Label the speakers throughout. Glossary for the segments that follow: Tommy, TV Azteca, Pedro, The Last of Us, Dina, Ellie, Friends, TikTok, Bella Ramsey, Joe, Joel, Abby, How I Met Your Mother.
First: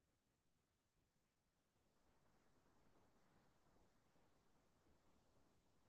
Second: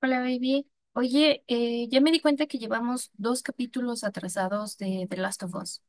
Speaker 1: Hola, baby. Oye, ya me di cuenta que llevamos dos capítulos atrasados de The Last of Us.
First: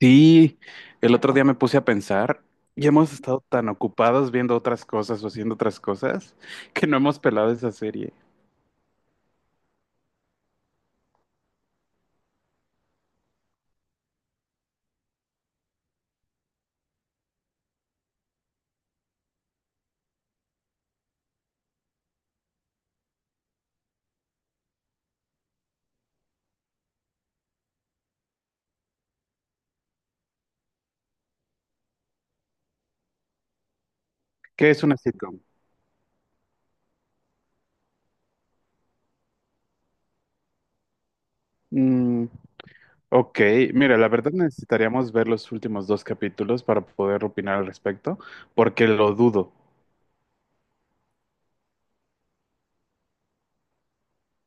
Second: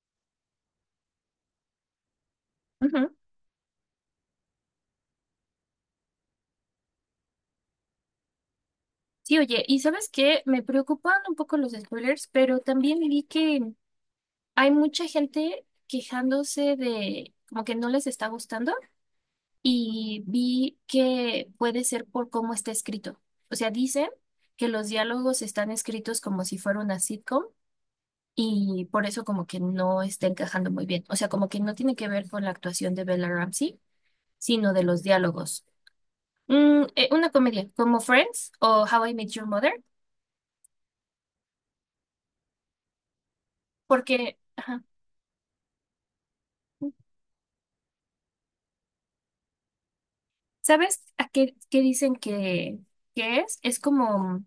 Speaker 2: Sí, el otro día me puse a pensar y hemos
Speaker 1: Ujú.
Speaker 2: estado tan ocupados viendo otras cosas o haciendo otras cosas que no hemos pelado esa serie.
Speaker 1: Sí, oye, y ¿sabes qué? Me preocupan un poco los spoilers, pero también vi que hay mucha gente quejándose de como que no les está gustando y vi que puede ser por cómo está escrito. O sea, dicen que los diálogos están escritos como si fuera una sitcom y por eso como que no está encajando muy bien. O sea, como que no tiene que ver con la actuación de Bella Ramsey
Speaker 2: ¿Qué
Speaker 1: sino de
Speaker 2: es una
Speaker 1: los
Speaker 2: sitcom?
Speaker 1: diálogos. Mm, una comedia como Friends o How I Met Your Mother,
Speaker 2: Mm, ok, mira, la verdad
Speaker 1: porque, ajá,
Speaker 2: necesitaríamos ver los últimos dos capítulos para poder opinar al respecto, porque lo dudo.
Speaker 1: ¿sabes a qué dicen que es? Es como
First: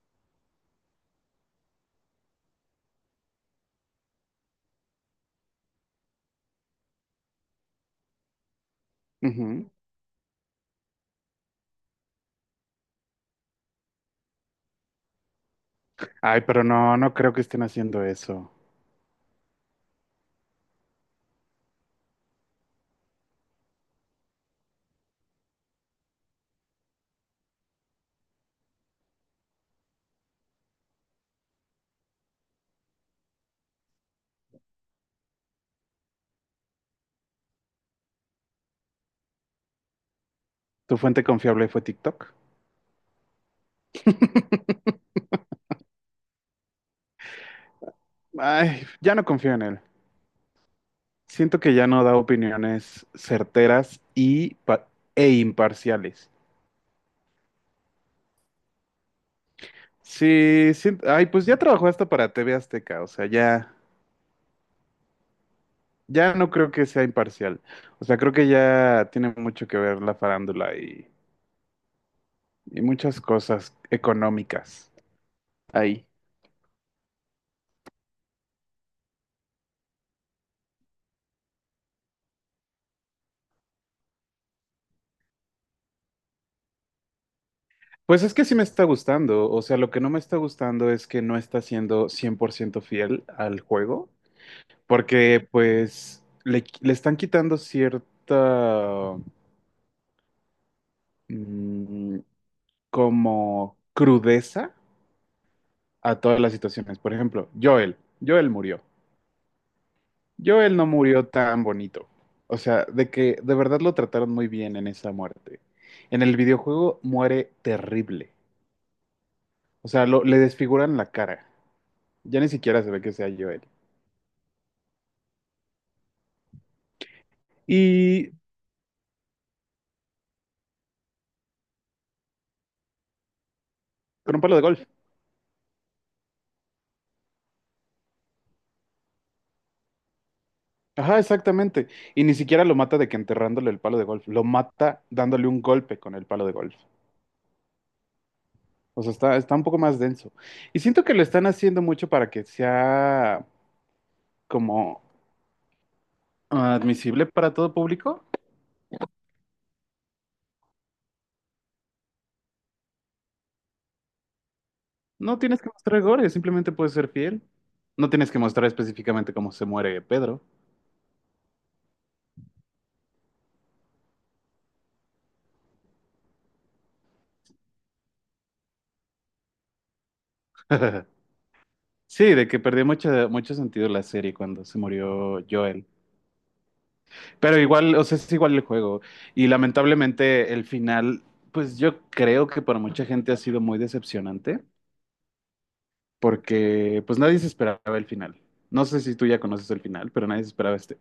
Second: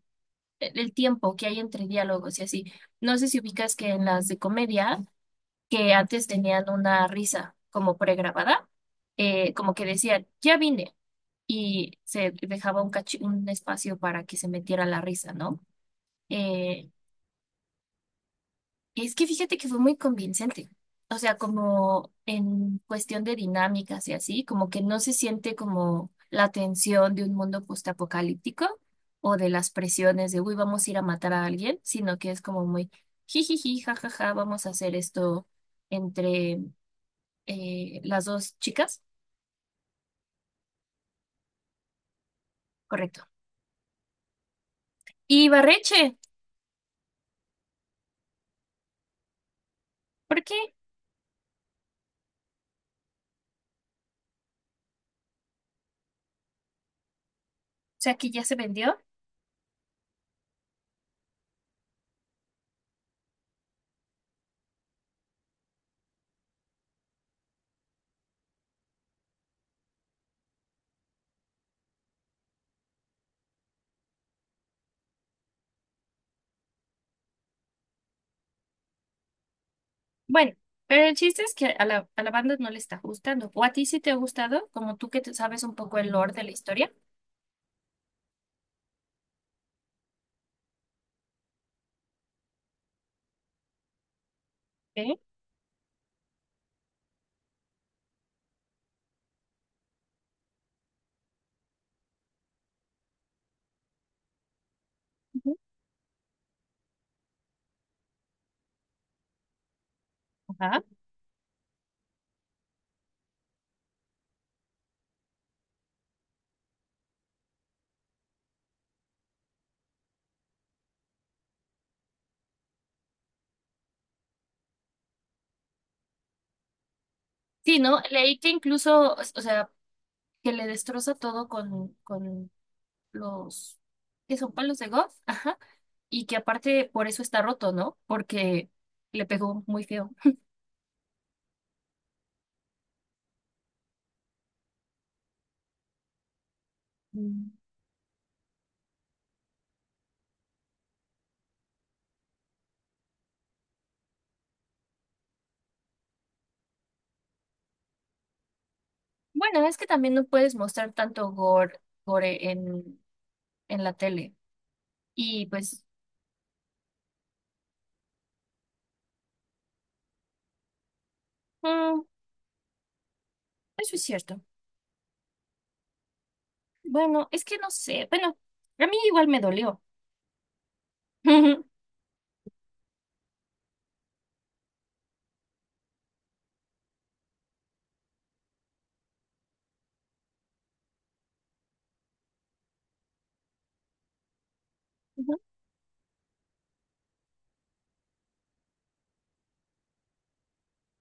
Speaker 1: el tiempo que hay entre diálogos y así. No sé si ubicas que en las de comedia, que antes tenían una risa como pregrabada,
Speaker 2: Ujú.
Speaker 1: como que decían, ya vine, y se dejaba un, un espacio para que se metiera la risa, ¿no?
Speaker 2: Ay, pero
Speaker 1: Eh,
Speaker 2: no, no creo que estén haciendo eso.
Speaker 1: es que fíjate que fue muy convincente. O sea, como en cuestión de dinámicas y así, como que no se siente como la tensión de un mundo postapocalíptico o de las presiones de, uy, vamos a ir a matar a alguien, sino que es como muy jijiji, jajaja, vamos a hacer esto entre las dos chicas.
Speaker 2: ¿Tu fuente confiable fue TikTok?
Speaker 1: Correcto. Y Barreche,
Speaker 2: Ay, ya no confío en él.
Speaker 1: ¿por qué? O
Speaker 2: Siento que ya no da opiniones certeras y e imparciales.
Speaker 1: sea, que ya se vendió.
Speaker 2: Sí, sí, ay, pues ya trabajó hasta para TV Azteca, o sea, ya, ya no creo que sea imparcial. O sea, creo que ya tiene mucho que ver la farándula y muchas cosas económicas ahí.
Speaker 1: Bueno, pero el chiste es que a a la banda no le está gustando. O a ti sí te ha gustado, como tú que te sabes un poco el lore de la historia.
Speaker 2: Pues es que sí me está gustando, o sea, lo que no me está gustando es que no está siendo 100% fiel al juego,
Speaker 1: ¿Eh?
Speaker 2: porque le están quitando cierta mm, como crudeza
Speaker 1: Ujú.
Speaker 2: a todas las situaciones. Por ejemplo, Joel murió. Joel
Speaker 1: Ajá.
Speaker 2: no murió tan bonito. O sea, de que de verdad lo trataron muy bien en esa muerte. En el videojuego muere terrible. O sea, le desfiguran la cara. Ya ni siquiera se ve que sea Joel.
Speaker 1: Sí, ¿no?
Speaker 2: Y
Speaker 1: Leí que incluso, o sea, que le destroza todo con los
Speaker 2: con
Speaker 1: que
Speaker 2: un
Speaker 1: son
Speaker 2: palo de
Speaker 1: palos
Speaker 2: golf.
Speaker 1: de golf. Ajá. Y que aparte por eso está roto, ¿no? Porque le pegó muy feo.
Speaker 2: Ajá, exactamente. Y ni siquiera lo mata de que enterrándole el palo de golf. Lo mata dándole un golpe con el palo de golf.
Speaker 1: Mm.
Speaker 2: O sea, está un poco más denso. Y siento que lo están haciendo mucho para que sea como ah, admisible para todo público.
Speaker 1: Bueno, es que también no puedes mostrar tanto gore en la tele.
Speaker 2: No
Speaker 1: Y
Speaker 2: tienes que
Speaker 1: pues,
Speaker 2: mostrar gore, simplemente puedes ser fiel. No tienes que mostrar específicamente cómo se muere Pedro.
Speaker 1: mm, eso es cierto. Bueno, es que no sé. Bueno, a mí igual me dolió. Ujú.
Speaker 2: Sí, de que perdió mucho, mucho sentido la serie cuando se murió Joel. Pero igual, o sea, es igual el juego. Y lamentablemente el final, pues yo creo que para mucha gente ha sido muy decepcionante, porque pues nadie se esperaba el final. No sé si tú ya conoces el final, pero nadie se esperaba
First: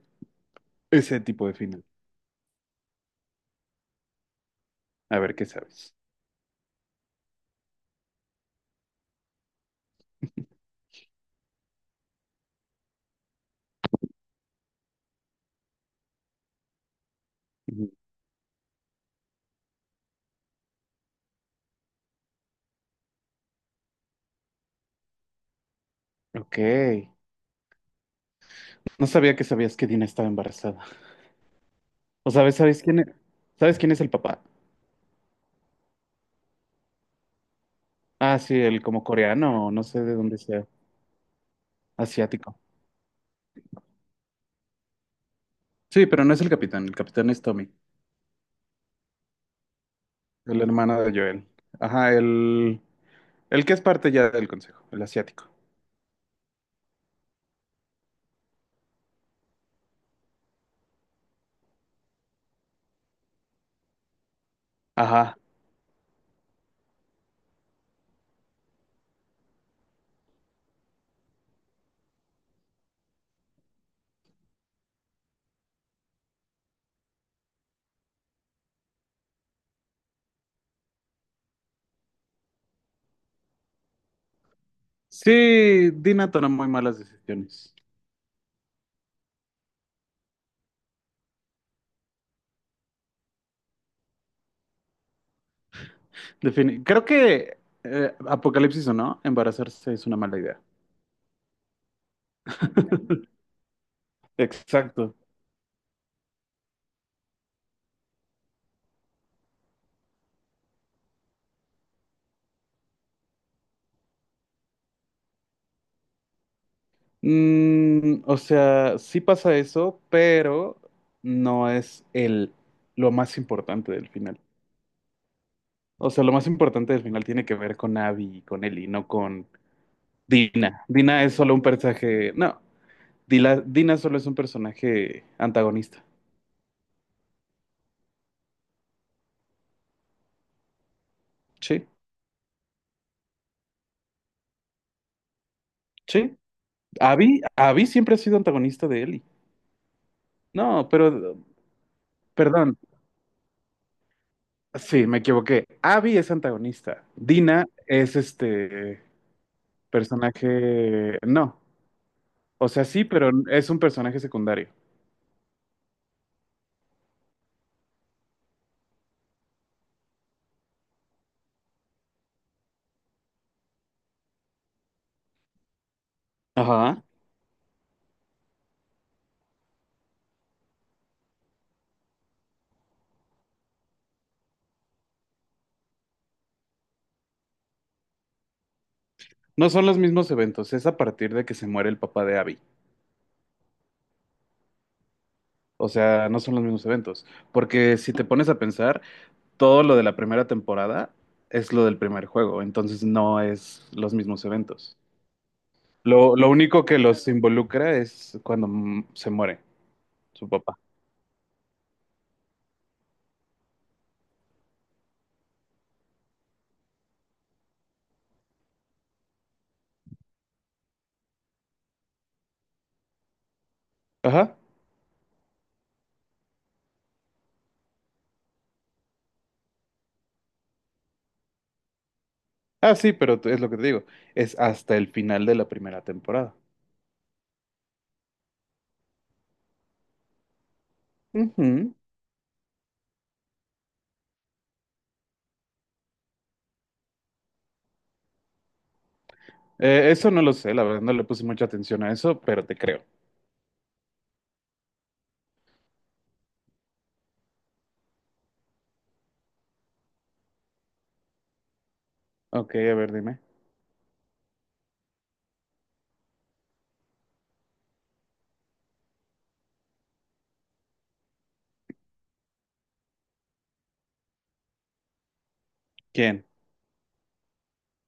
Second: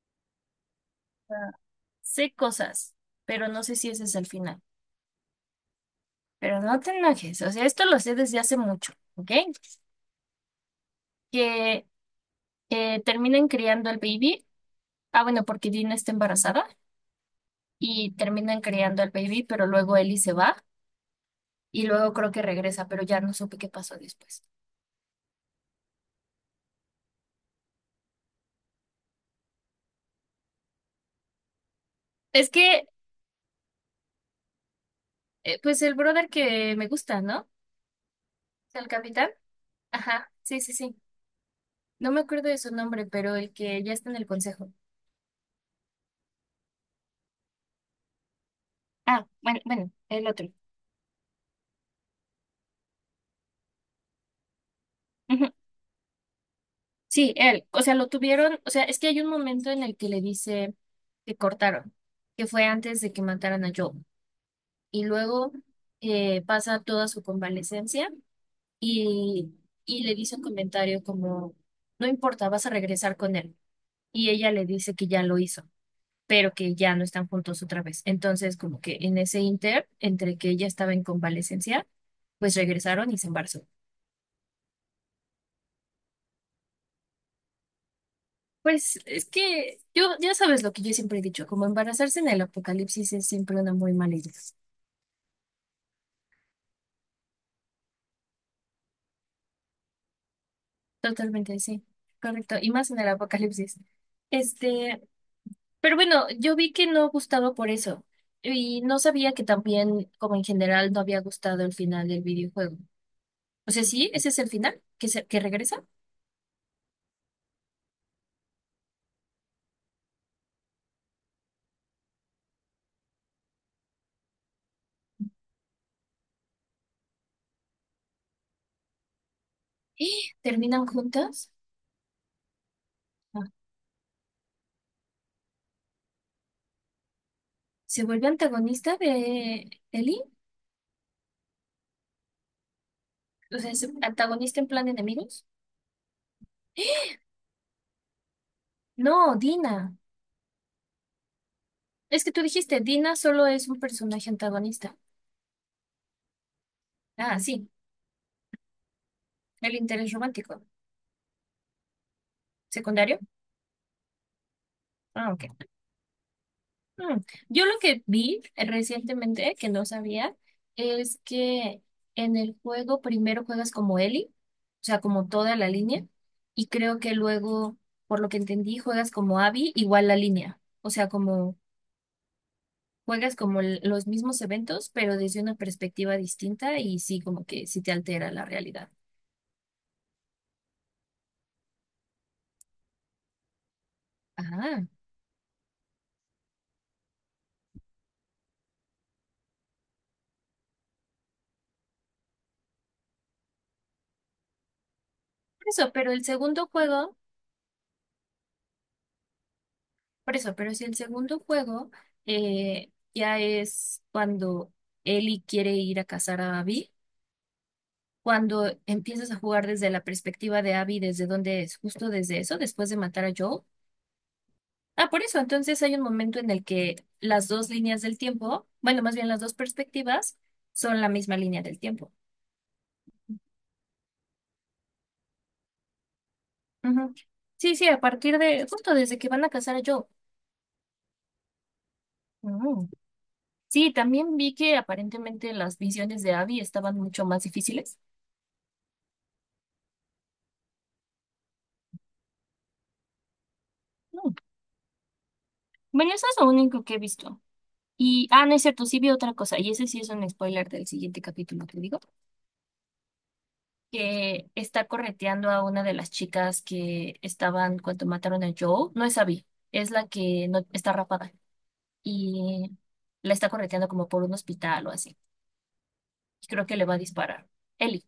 Speaker 2: ese tipo
Speaker 1: Ah,
Speaker 2: de final.
Speaker 1: sé cosas, pero no sé si ese es el final.
Speaker 2: A ver, ¿qué sabes?
Speaker 1: Pero no te enojes. O sea, esto lo sé desde hace mucho, ¿ok? Que terminan criando al baby. Ah, bueno, porque Dina está embarazada
Speaker 2: Ujú.
Speaker 1: y terminan criando al baby, pero luego Ellie se va y luego creo que regresa, pero ya no supe qué pasó después.
Speaker 2: Ok. No sabía que sabías que Dina estaba embarazada. O
Speaker 1: Es
Speaker 2: sabes, ¿sabes quién es? ¿Sabes quién es el papá?
Speaker 1: pues el brother que me gusta, ¿no?
Speaker 2: Ah, sí, el
Speaker 1: El
Speaker 2: como
Speaker 1: capitán.
Speaker 2: coreano, o no sé de
Speaker 1: Ajá,
Speaker 2: dónde
Speaker 1: sí,
Speaker 2: sea,
Speaker 1: sí, sí. No me acuerdo de
Speaker 2: asiático.
Speaker 1: su nombre, pero el que ya está en el consejo.
Speaker 2: Sí, pero no es el capitán es Tommy,
Speaker 1: Ah, bueno, bueno, el otro.
Speaker 2: el hermano de Joel. Ajá, el que es parte ya del consejo, el asiático.
Speaker 1: Ujú. Sí, él. O sea, lo tuvieron. O sea, es que hay un momento en el que le dice que cortaron, que fue antes de que mataran a Joe. Y
Speaker 2: Ajá.
Speaker 1: luego pasa toda su convalecencia y, y le dice un comentario como, no importa, vas a regresar con él. Y ella le dice que ya lo hizo, pero que ya no están juntos otra vez. Entonces, como que en ese inter, entre que ella estaba en convalecencia, pues regresaron y se embarazó.
Speaker 2: Sí, Dina toma muy malas decisiones.
Speaker 1: Pues es que yo, ya sabes lo que yo siempre he dicho, como embarazarse en el apocalipsis es siempre una muy mala idea.
Speaker 2: Creo que apocalipsis o no, embarazarse es una mala idea.
Speaker 1: Totalmente, sí, correcto. Y más en el apocalipsis. Este,
Speaker 2: Exacto.
Speaker 1: pero bueno, yo vi que no gustaba por eso. Y no sabía que también, como en general, no había gustado el final del videojuego. O sea, sí, ese es el final, que regresa.
Speaker 2: Mm, o sea, sí pasa eso, pero no es el lo más importante del final. O sea, lo más importante del final tiene que ver con Abby y con Ellie, no con
Speaker 1: ¡Ah! ¿Terminan
Speaker 2: Dina. Dina es
Speaker 1: juntas?
Speaker 2: solo un personaje. No, Dina solo es un personaje antagonista.
Speaker 1: ¿Se vuelve antagonista de Ellie?
Speaker 2: Sí,
Speaker 1: O sea, ¿es antagonista en plan enemigos?
Speaker 2: sí. Abby siempre ha sido antagonista de Ellie.
Speaker 1: No, Dina.
Speaker 2: No, pero,
Speaker 1: Es que tú
Speaker 2: perdón,
Speaker 1: dijiste, Dina solo es un personaje antagonista.
Speaker 2: sí, me equivoqué. Abby es antagonista.
Speaker 1: Ah,
Speaker 2: Dina
Speaker 1: sí,
Speaker 2: es este
Speaker 1: el interés romántico.
Speaker 2: personaje. No, o sea, sí,
Speaker 1: ¿Secundario?
Speaker 2: pero es un personaje secundario.
Speaker 1: Ah, ok. Mm. Yo lo que vi recientemente, que no sabía, es que en el juego primero juegas como Ellie, o sea, como toda la línea, y creo
Speaker 2: Ajá.
Speaker 1: que luego, por lo que entendí, juegas como Abby, igual la línea. O sea, como juegas como los mismos eventos, pero desde una perspectiva distinta y sí, como que sí te altera la realidad.
Speaker 2: No son los mismos eventos, es a partir de que se muere el papá de Abby.
Speaker 1: Ajá.
Speaker 2: O sea, no son los mismos eventos. Porque si te pones a pensar, todo lo de la primera temporada es lo del primer juego, entonces no es los mismos eventos.
Speaker 1: Por eso, pero el
Speaker 2: Lo
Speaker 1: segundo
Speaker 2: único que
Speaker 1: juego,
Speaker 2: los involucra es cuando se muere
Speaker 1: por
Speaker 2: su
Speaker 1: eso, pero
Speaker 2: papá.
Speaker 1: si el segundo juego ya es cuando Ellie quiere ir a cazar a Abby, cuando empiezas a jugar desde la perspectiva de Abby, desde dónde es, justo desde eso, después de matar a Joel.
Speaker 2: Ajá.
Speaker 1: Ah, por eso, entonces hay un momento en el que las dos líneas del tiempo, bueno, más bien las dos perspectivas, son la misma línea del tiempo.
Speaker 2: Ah, sí, pero es lo que te digo. Es hasta el final de la primera temporada.
Speaker 1: Ujú. Sí, sí, a partir de, justo desde que van a casar a Joe.
Speaker 2: Ujú.
Speaker 1: Mm. Sí, también vi que aparentemente las visiones de Abby estaban mucho más difíciles.
Speaker 2: Eso no lo sé, la verdad no le puse mucha atención a eso, pero te creo.
Speaker 1: Mm. Bueno, eso es lo único que he visto. Y, ah, no es cierto, sí vi otra cosa, y ese sí es un spoiler del siguiente capítulo, te digo,
Speaker 2: Ok, a ver, dime.
Speaker 1: que está correteando a una de las chicas que estaban cuando mataron a Joe. No es Abby, es la que no está rapada. Y la está correteando como por un hospital o así. Y
Speaker 2: ¿Quién?
Speaker 1: creo que le va a disparar. Ellie.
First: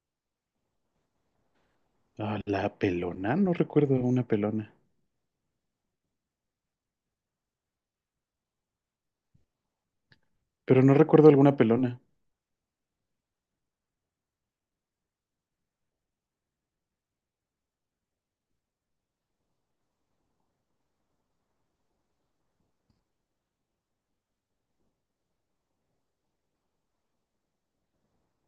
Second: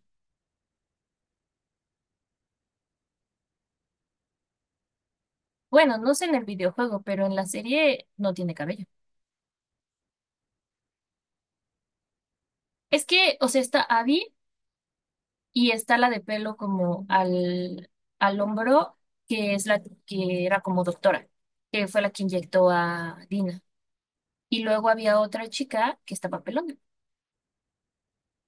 Speaker 2: Ah, la pelona, no recuerdo una pelona.
Speaker 1: Bueno, no sé en el videojuego, pero en la serie no tiene cabello.
Speaker 2: Pero no recuerdo alguna pelona.
Speaker 1: Es que, o sea, está Abby y está la de pelo como al hombro, que es la que era como doctora, que fue la que inyectó a Dina. Y luego había otra chica que estaba pelona.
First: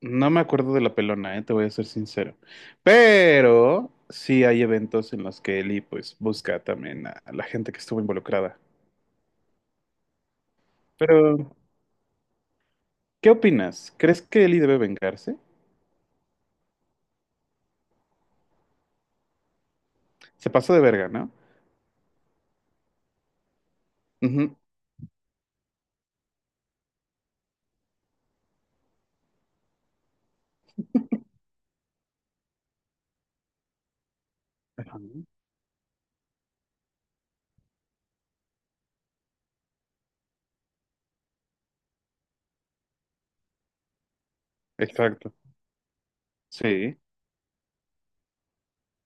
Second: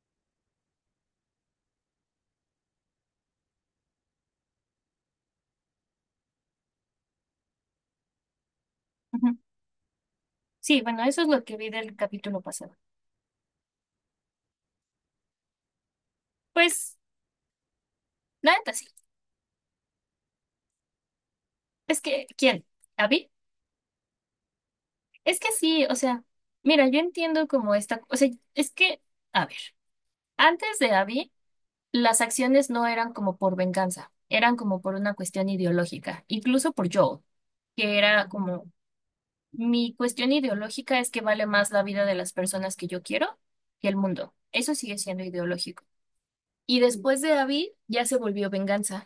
Speaker 2: No me acuerdo de la pelona, te voy a ser sincero. Pero sí hay eventos en los que Eli pues busca también a la gente que estuvo involucrada.
Speaker 1: Ujú. Sí, bueno, eso es
Speaker 2: Pero,
Speaker 1: lo que vi del capítulo pasado.
Speaker 2: ¿qué opinas? ¿Crees que Eli debe vengarse?
Speaker 1: Pues, la neta sí.
Speaker 2: Se pasó de verga, ¿no?
Speaker 1: Es que, ¿quién? ¿Abby?
Speaker 2: Ujú.
Speaker 1: Es que sí, o sea, mira, yo entiendo como esta, o sea, es que, a ver, antes de Abby. Las acciones no eran como por venganza, eran como por
Speaker 2: Ajá.
Speaker 1: una cuestión ideológica, incluso por Joel, que era como, mi cuestión ideológica es que vale más la vida de las personas que yo quiero que el mundo. Eso sigue siendo
Speaker 2: Exacto.
Speaker 1: ideológico. Y
Speaker 2: Sí.
Speaker 1: después de Abby ya se volvió venganza.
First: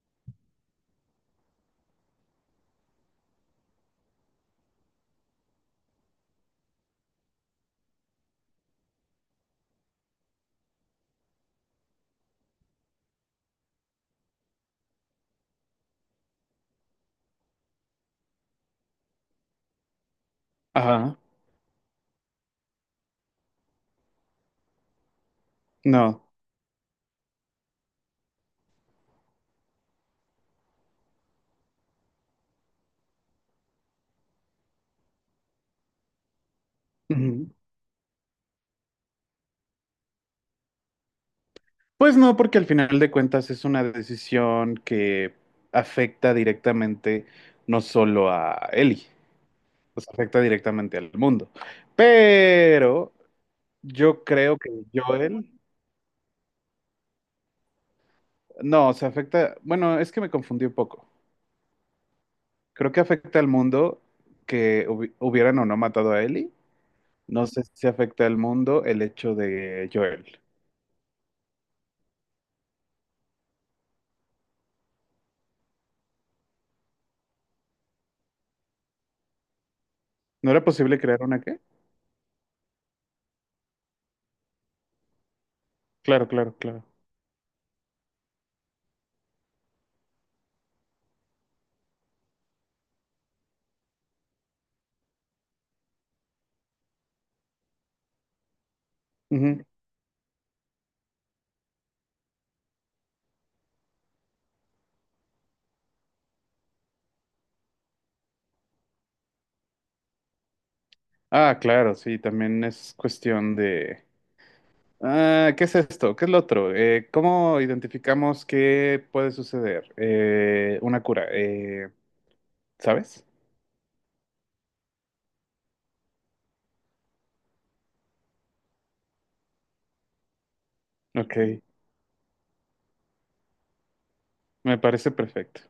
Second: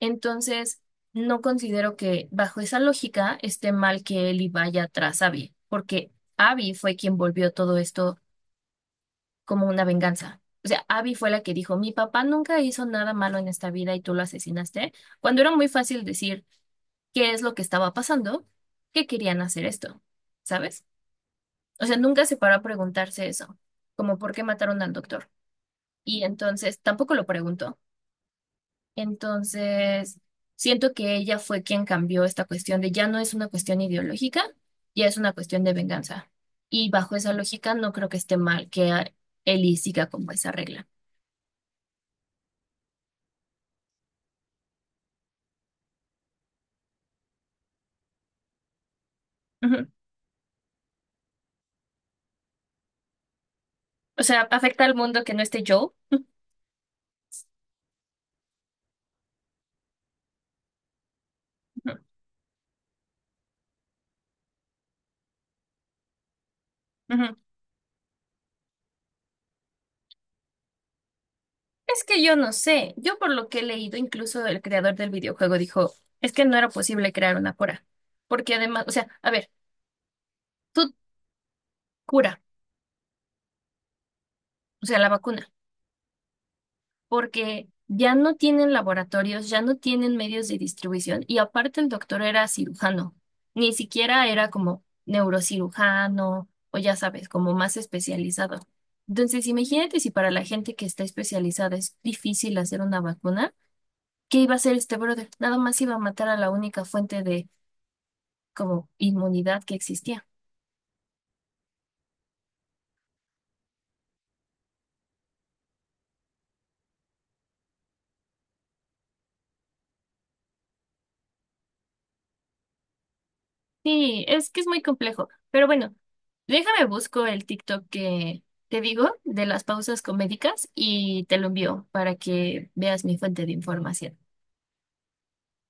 Speaker 1: Entonces, no considero que bajo esa lógica esté mal que Ellie vaya tras Abby, porque Abby fue quien volvió todo esto como una venganza. O sea, Abby fue la que dijo, mi papá nunca hizo nada malo en esta vida y tú lo asesinaste, cuando era muy fácil decir qué es lo que estaba pasando, que querían hacer esto, ¿sabes?
Speaker 2: Ajá.
Speaker 1: O sea, nunca se paró a preguntarse eso, como por qué mataron al doctor. Y
Speaker 2: No.
Speaker 1: entonces tampoco lo preguntó. Entonces, siento que ella fue quien cambió esta cuestión de ya no es una cuestión ideológica, ya es una cuestión de venganza. Y bajo esa
Speaker 2: Ujú.
Speaker 1: lógica no creo que esté mal que Ellie siga como esa regla.
Speaker 2: Pues no, porque al final de cuentas es una decisión que afecta directamente no solo a Eli, pues afecta directamente al mundo. Pero
Speaker 1: O
Speaker 2: yo
Speaker 1: sea,
Speaker 2: creo que
Speaker 1: afecta al mundo que no
Speaker 2: Joel,
Speaker 1: esté Joel.
Speaker 2: no, se afecta, bueno, es que me confundí un poco.
Speaker 1: Ujú,
Speaker 2: Creo que afecta al mundo que hubieran o no matado a Ellie.
Speaker 1: ujú.
Speaker 2: No sé si afecta al mundo el hecho de Joel.
Speaker 1: Es que yo no sé. Yo por lo que he leído, incluso el creador del videojuego dijo, es que no era posible crear una cura. Porque además, o sea, a ver,
Speaker 2: ¿No era
Speaker 1: tú
Speaker 2: posible crear una qué?
Speaker 1: cura, o sea, la vacuna,
Speaker 2: Claro, claro, claro.
Speaker 1: porque ya no tienen laboratorios, ya no tienen medios de distribución y aparte el doctor era cirujano. Ni siquiera era como neurocirujano o ya sabes, como más especializado. Entonces,
Speaker 2: Ujú.
Speaker 1: imagínate si para la gente que está especializada es difícil hacer una vacuna. ¿Qué iba a hacer este brother? Nada más iba a matar a la única fuente de como inmunidad que existía.
Speaker 2: Ah, claro, sí, también es cuestión de... Ah, ¿qué es esto? ¿Qué es lo otro? ¿Cómo identificamos qué puede suceder? Una cura, ¿sabes?
Speaker 1: Sí, es que es muy complejo. Pero bueno, déjame busco el TikTok que te digo de las pausas comédicas y
Speaker 2: Ok,
Speaker 1: te lo envío para que veas mi fuente de información.
Speaker 2: me parece perfecto.